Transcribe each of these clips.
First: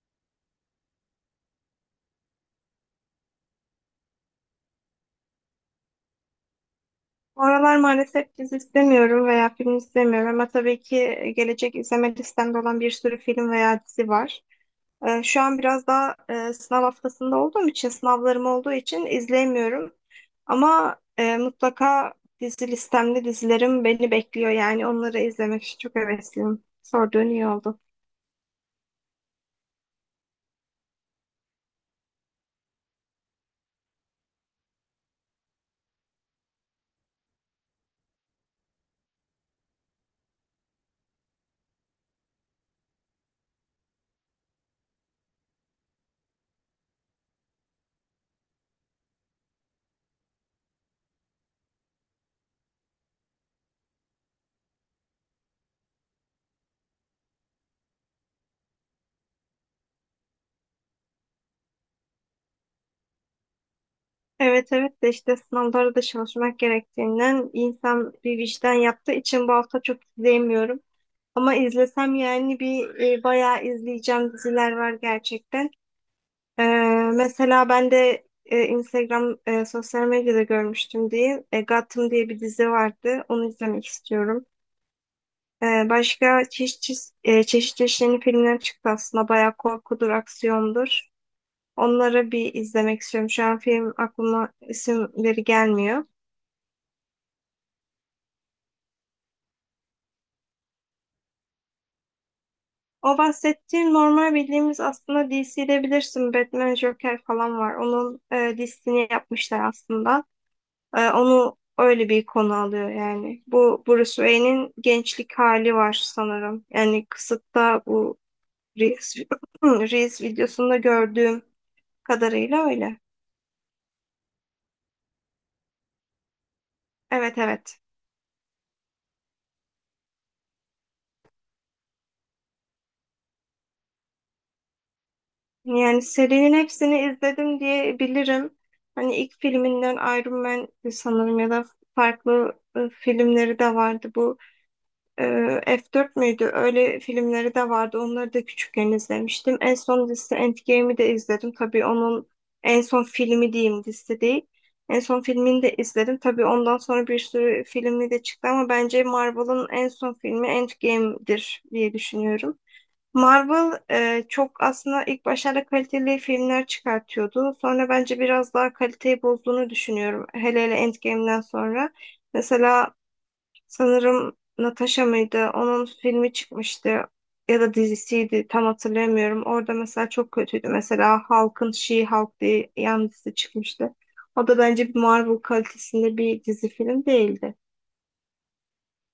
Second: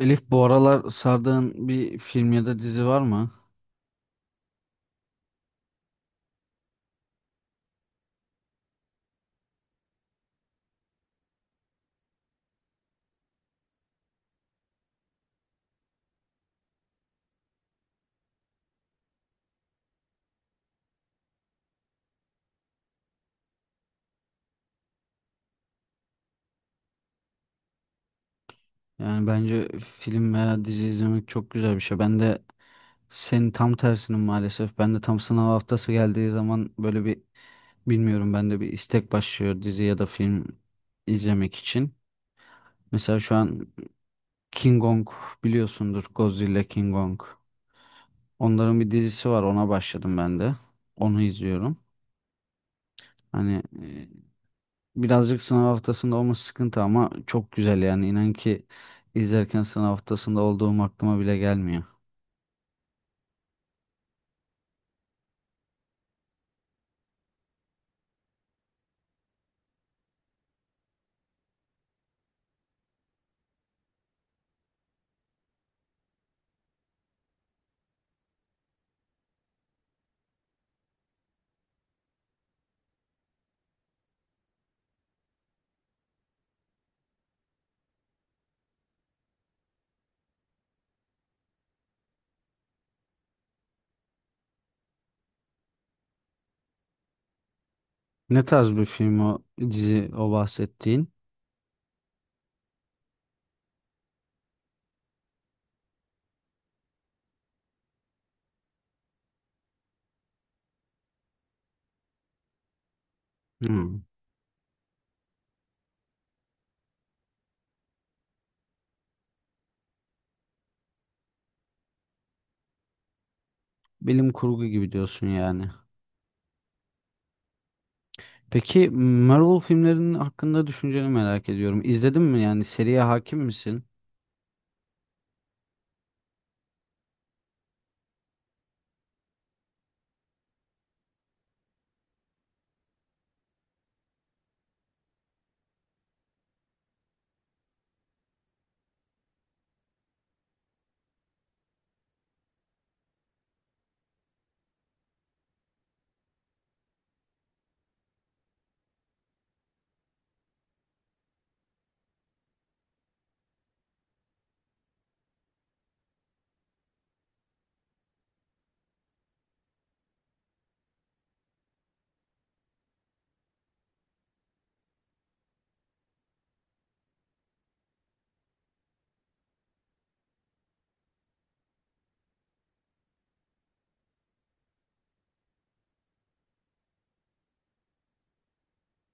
Elif, bu aralar sardığın bir film ya da dizi var mı? Bu aralar maalesef dizi istemiyorum veya film istemiyorum ama tabii ki gelecek izleme listemde olan bir sürü film veya dizi var. Şu an biraz daha sınav haftasında olduğum için, sınavlarım olduğu için izleyemiyorum. Ama mutlaka dizi listemde dizilerim beni bekliyor, yani onları izlemek için çok hevesliyim. Sorduğun iyi oldu. Yani bence film veya dizi izlemek çok güzel bir şey. Ben de senin tam tersinim maalesef. Ben de tam sınav haftası geldiği zaman böyle bir bilmiyorum, ben de bir istek başlıyor dizi ya da film izlemek için. Mesela şu an King Kong biliyorsundur, Godzilla, King Kong. Onların bir dizisi var, ona başladım ben de. Onu izliyorum. Hani e, Birazcık sınav haftasında olması sıkıntı ama çok güzel, yani inan ki izlerken sınav haftasında olduğum aklıma bile gelmiyor. Evet, evet, de işte sınavlara da çalışmak gerektiğinden insan bir vicdan yaptığı için bu hafta çok izleyemiyorum. Ama izlesem yani bir bayağı izleyeceğim diziler var gerçekten. Ee, Mesela ben de Instagram sosyal medyada görmüştüm diye Gotham diye bir dizi vardı. Onu izlemek istiyorum. Başka çeşit çeşit yeni filmler çıktı aslında. Bayağı korkudur, aksiyondur. Onları bir izlemek istiyorum. Şu an film aklıma isimleri gelmiyor. Ne tarz bir film o dizi, o bahsettiğin? O bahsettiğin normal bildiğimiz aslında DC'de bilirsin, Batman, Joker falan var. Onun dizisini yapmışlar aslında. Onu öyle bir konu alıyor yani. Bu Hmm. Bruce Wayne'in gençlik hali var sanırım. Yani kısıtta bu Reels, Reels videosunda gördüğüm kadarıyla öyle. Bilim kurgu gibi diyorsun yani. Evet, evet. Peki Marvel filmlerinin hakkında düşünceni merak ediyorum. İzledin mi, yani seriye hakim misin? Yani serinin hepsini izledim diye bilirim. Hani ilk filminden Iron Man sanırım ya da farklı filmleri de vardı. Bu Ee, F4 müydü? Öyle filmleri de vardı. Onları da küçükken izlemiştim. En son dizisi Endgame'i de izledim. Tabii onun en son filmi diyeyim, dizisi değil. En son filmini de izledim. Tabii ondan sonra bir sürü filmi de çıktı, ama bence Marvel'ın en son filmi Endgame'dir diye düşünüyorum. Marvel çok aslında ilk başlarda kaliteli filmler çıkartıyordu. Sonra bence biraz daha kaliteyi bozduğunu düşünüyorum. Hele hele Endgame'den sonra. Mesela sanırım Natasha mıydı? Onun filmi çıkmıştı ya da dizisiydi, tam hatırlamıyorum. Orada mesela çok kötüydü. Mesela Hulk'ın She-Hulk diye yan dizi çıkmıştı. O da bence bir Marvel kalitesinde bir dizi film değildi.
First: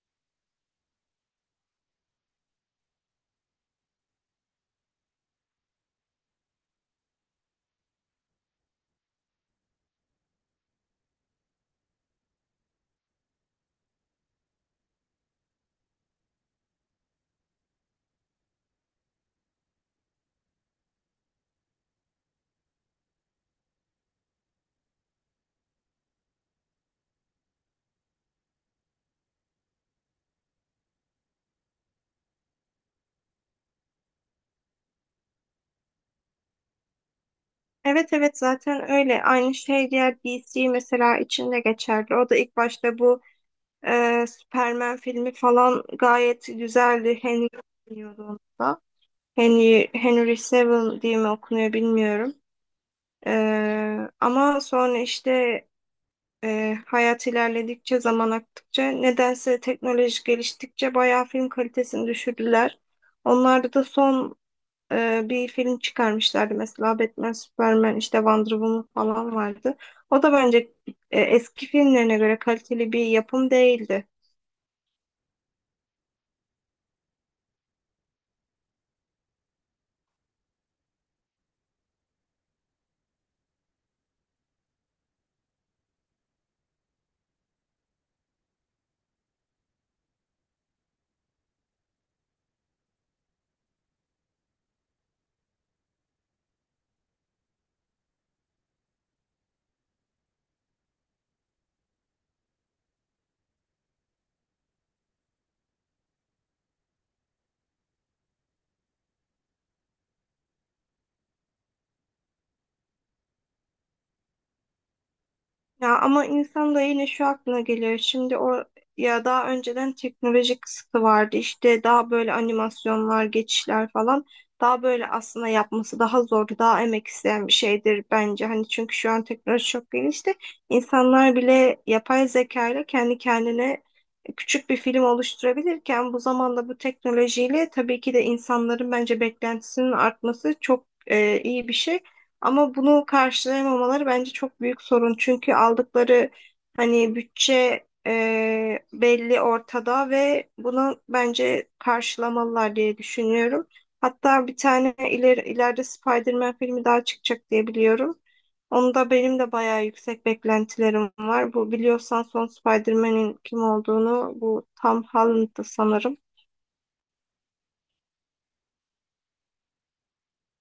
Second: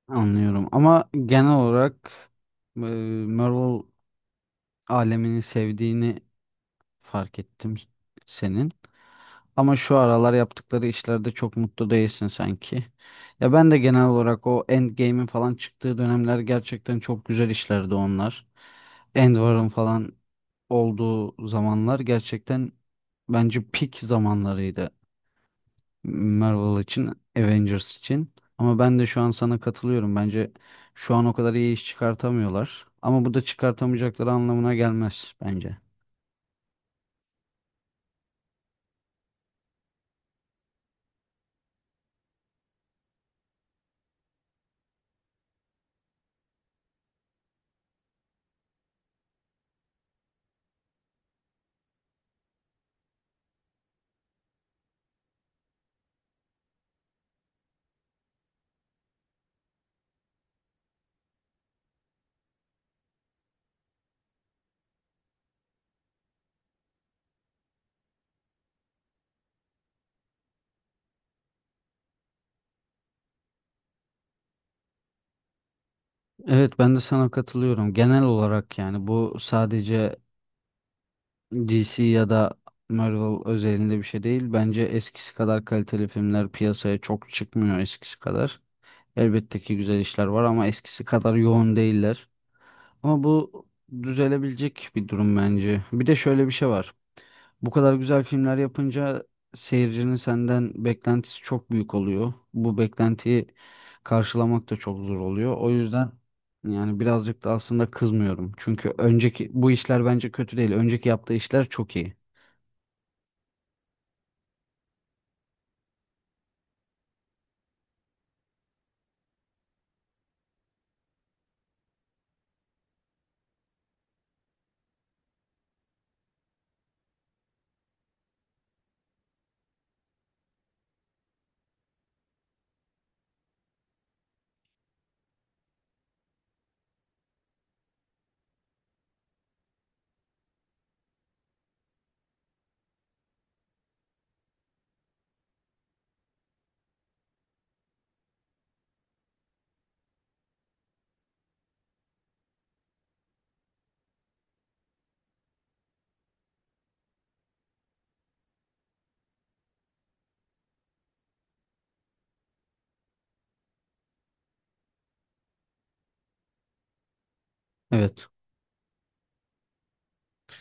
Anlıyorum ama genel olarak e, Marvel alemini sevdiğini fark ettim senin. Ama şu aralar yaptıkları işlerde çok mutlu değilsin sanki. Ya ben de genel olarak o Endgame'in falan çıktığı dönemler gerçekten çok güzel işlerdi onlar. Endvar'ın falan olduğu zamanlar gerçekten bence peak zamanlarıydı, Marvel için, Avengers için. Ama ben de şu an sana katılıyorum. Bence şu an o kadar iyi iş çıkartamıyorlar. Ama bu da çıkartamayacakları anlamına gelmez bence. Evet, evet, zaten öyle. Aynı şey diğer DC mesela içinde geçerli. O da ilk başta bu Superman filmi falan gayet güzeldi. Henry oynuyordu onda. Henry Cavill diye mi okunuyor bilmiyorum. Ama sonra işte hayat ilerledikçe, zaman aktıkça, nedense teknoloji geliştikçe bayağı film kalitesini düşürdüler. Onlarda da son bir film çıkarmışlardı. Mesela Batman, Superman, işte Wonder Woman falan vardı. O da bence eski filmlerine göre kaliteli bir yapım değildi. Evet, ben de sana katılıyorum. Genel olarak yani bu sadece DC ya da Marvel özelinde bir şey değil. Bence eskisi kadar kaliteli filmler piyasaya çok çıkmıyor, eskisi kadar. Elbette ki güzel işler var ama eskisi kadar yoğun değiller. Ama bu düzelebilecek bir durum bence. Bir de şöyle bir şey var. Bu kadar güzel filmler yapınca seyircinin senden beklentisi çok büyük oluyor. Bu beklentiyi karşılamak da çok zor oluyor. O yüzden yani birazcık da aslında kızmıyorum. Çünkü önceki bu işler bence kötü değil. Önceki yaptığı işler çok iyi. Ya ama insan da yine şu aklına geliyor. Şimdi o ya, daha önceden teknolojik kısıtı vardı. İşte daha böyle animasyonlar, geçişler falan. Daha böyle aslında yapması daha zordu. Daha emek isteyen bir şeydir bence. Hani çünkü şu an teknoloji çok gelişti. İnsanlar bile yapay zeka ile kendi kendine küçük bir film oluşturabilirken, bu zamanda bu teknolojiyle tabii ki de insanların bence beklentisinin artması çok iyi bir şey. Ama bunu karşılayamamaları bence çok büyük sorun. Çünkü aldıkları hani bütçe belli ortada ve bunu bence karşılamalılar diye düşünüyorum. Hatta bir tane ileride Spider-Man filmi daha çıkacak diye biliyorum. Onda benim de bayağı yüksek beklentilerim var. Bu biliyorsan son Spider-Man'in kim olduğunu, bu Tom Holland'dı sanırım. Evet.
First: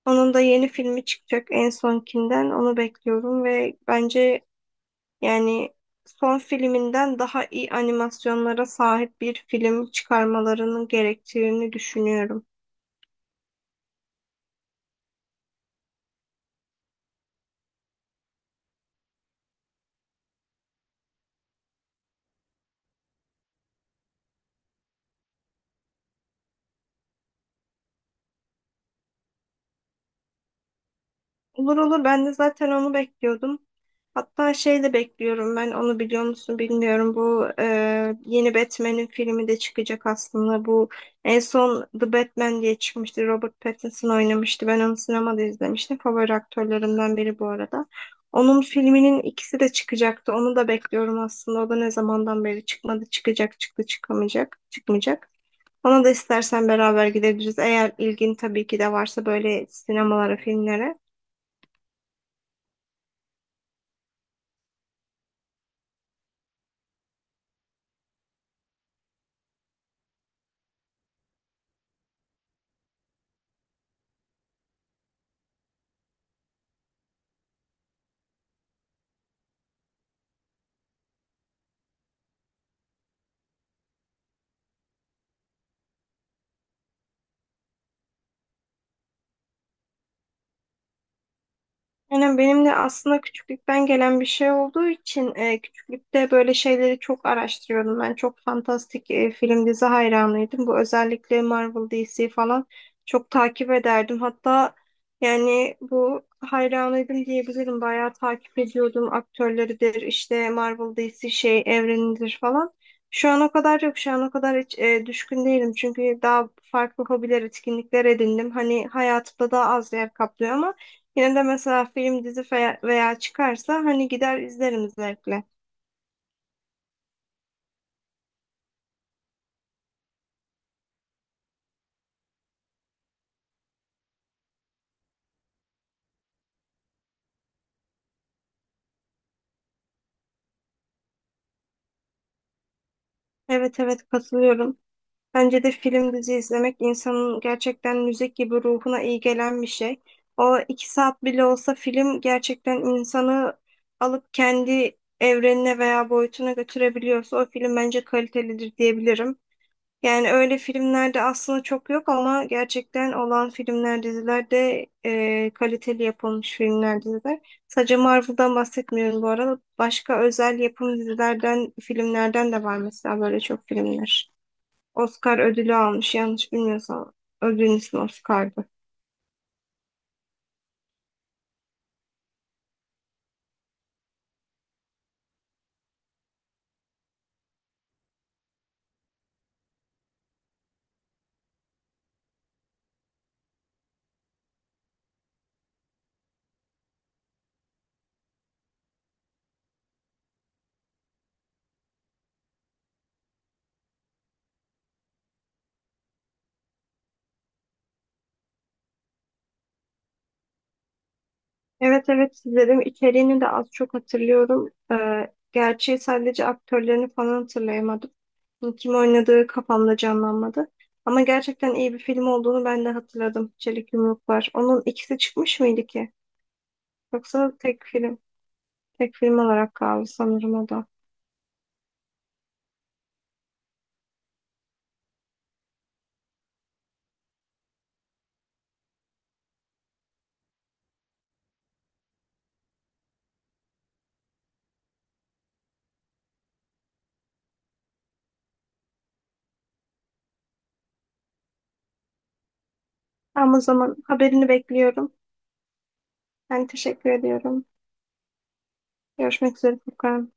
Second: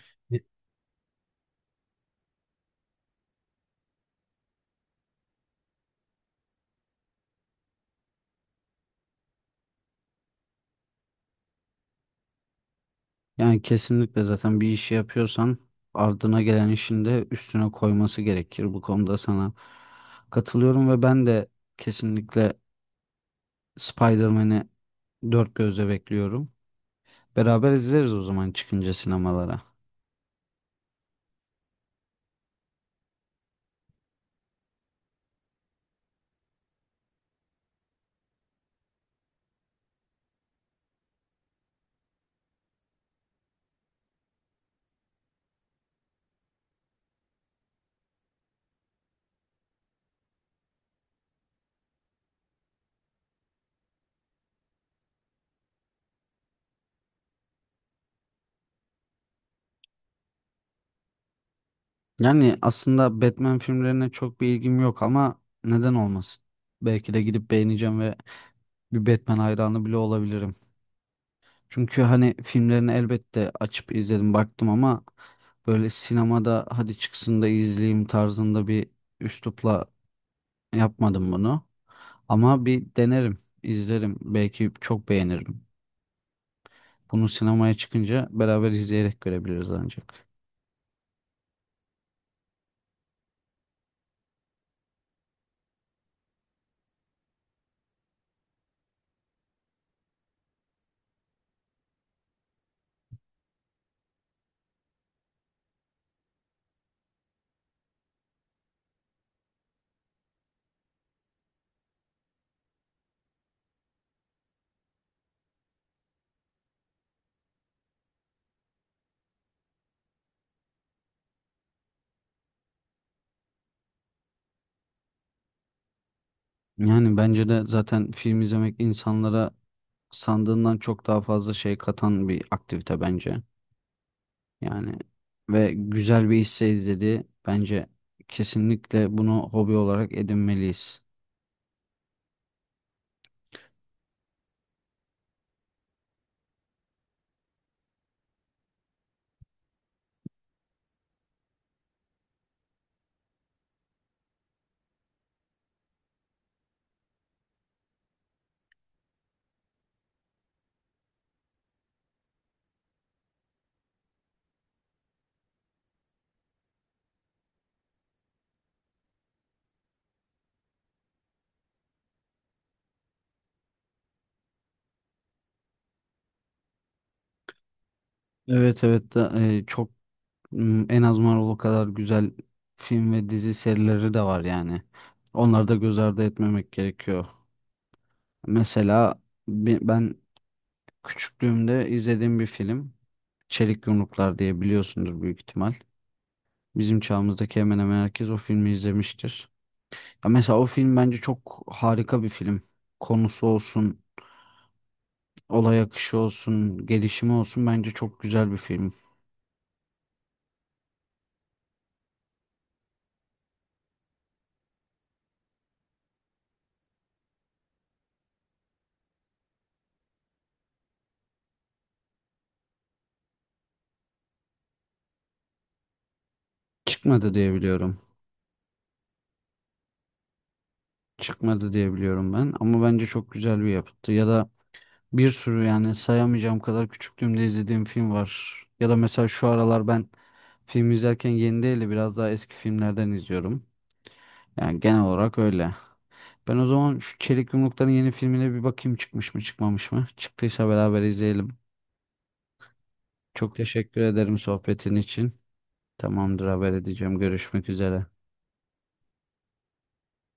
Onun da yeni filmi çıkacak en sonkinden. Onu bekliyorum ve bence yani son filminden daha iyi animasyonlara sahip bir film çıkarmalarının gerektiğini düşünüyorum. Yani kesinlikle zaten bir işi yapıyorsan ardına gelen işin de üstüne koyması gerekir. Bu konuda sana katılıyorum ve ben de kesinlikle Spider-Man'i dört gözle bekliyorum. Beraber izleriz o zaman çıkınca sinemalara. Olur, olur, ben de zaten onu bekliyordum. Hatta şey de bekliyorum ben, onu biliyor musun bilmiyorum. Bu yeni Batman'in filmi de çıkacak aslında. Bu en son The Batman diye çıkmıştı. Robert Pattinson oynamıştı. Ben onu sinemada izlemiştim. Favori aktörlerimden biri bu arada. Onun filminin ikisi de çıkacaktı. Onu da bekliyorum aslında. O da ne zamandan beri çıkmadı. Çıkacak, çıktı, çıkamayacak, çıkmayacak. Ona da istersen beraber gidebiliriz. Eğer ilgin tabii ki de varsa böyle sinemalara, filmlere. Yani aslında Batman filmlerine çok bir ilgim yok ama neden olmasın? Belki de gidip beğeneceğim ve bir Batman hayranı bile olabilirim. Çünkü hani filmlerini elbette açıp izledim, baktım ama böyle sinemada hadi çıksın da izleyeyim tarzında bir üslupla yapmadım bunu. Ama bir denerim, izlerim. Belki çok beğenirim. Bunu sinemaya çıkınca beraber izleyerek görebiliriz ancak. Yani benim de aslında küçüklükten gelen bir şey olduğu için küçüklükte böyle şeyleri çok araştırıyordum. Ben çok fantastik film dizi hayranıydım. Bu özellikle Marvel, DC falan çok takip ederdim. Hatta yani bu hayranıydım diyebilirim. Bayağı takip ediyordum, aktörleridir işte, Marvel, DC şey evrenidir falan. Şu an o kadar yok. Şu an o kadar hiç düşkün değilim. Çünkü daha farklı hobiler, etkinlikler edindim. Hani hayatımda daha az yer kaplıyor, ama yine de mesela film, dizi veya çıkarsa hani gider izlerim zevkle. Yani bence de zaten film izlemek insanlara sandığından çok daha fazla şey katan bir aktivite bence. Yani ve güzel bir hisse izledi. Bence kesinlikle bunu hobi olarak edinmeliyiz. Evet, evet, katılıyorum. Bence de film, dizi izlemek insanın gerçekten müzik gibi ruhuna iyi gelen bir şey. O iki saat bile olsa film gerçekten insanı alıp kendi evrenine veya boyutuna götürebiliyorsa, o film bence kalitelidir diyebilirim. Yani öyle filmlerde aslında çok yok ama gerçekten olan filmler, diziler de kaliteli yapılmış filmler, diziler. Sadece Marvel'dan bahsetmiyorum bu arada. Başka özel yapım dizilerden, filmlerden de var mesela, böyle çok filmler. Oscar ödülü almış yanlış bilmiyorsam. Ödülün ismi Oscar'dı. Evet, evet da, çok en az Marvel kadar güzel film ve dizi serileri de var yani. Onları da göz ardı etmemek gerekiyor. Mesela ben küçüklüğümde izlediğim bir film, Çelik Yumruklar, diye biliyorsundur büyük ihtimal. Bizim çağımızdaki hemen hemen herkes o filmi izlemiştir. Ya mesela o film bence çok harika bir film. Konusu olsun, olay akışı olsun, gelişimi olsun bence çok güzel bir film. Evet, evet, izledim. İçeriğini de az çok hatırlıyorum. Gerçi sadece aktörlerini falan hatırlayamadım. Kim oynadığı kafamda canlanmadı. Ama gerçekten iyi bir film olduğunu ben de hatırladım. Çelik Yumruklar. Onun ikisi çıkmış mıydı ki? Çıkmadı diye Yoksa biliyorum. Tek film olarak kaldı sanırım o da. Çıkmadı diye biliyorum ben ama bence çok güzel bir yapıttı. Ya da bir sürü, yani sayamayacağım kadar küçüklüğümde izlediğim film var. Ya da mesela şu aralar ben film izlerken yeni değil de biraz daha eski filmlerden izliyorum. Yani genel olarak öyle. Ben o zaman şu Çelik Yumrukların yeni filmine bir bakayım, çıkmış mı çıkmamış mı? Çıktıysa beraber izleyelim. Çok Ama o zaman teşekkür ederim haberini sohbetin bekliyorum. için. Tamamdır, Ben haber teşekkür edeceğim. ediyorum. Görüşmek üzere. Görüşmek üzere Furkan.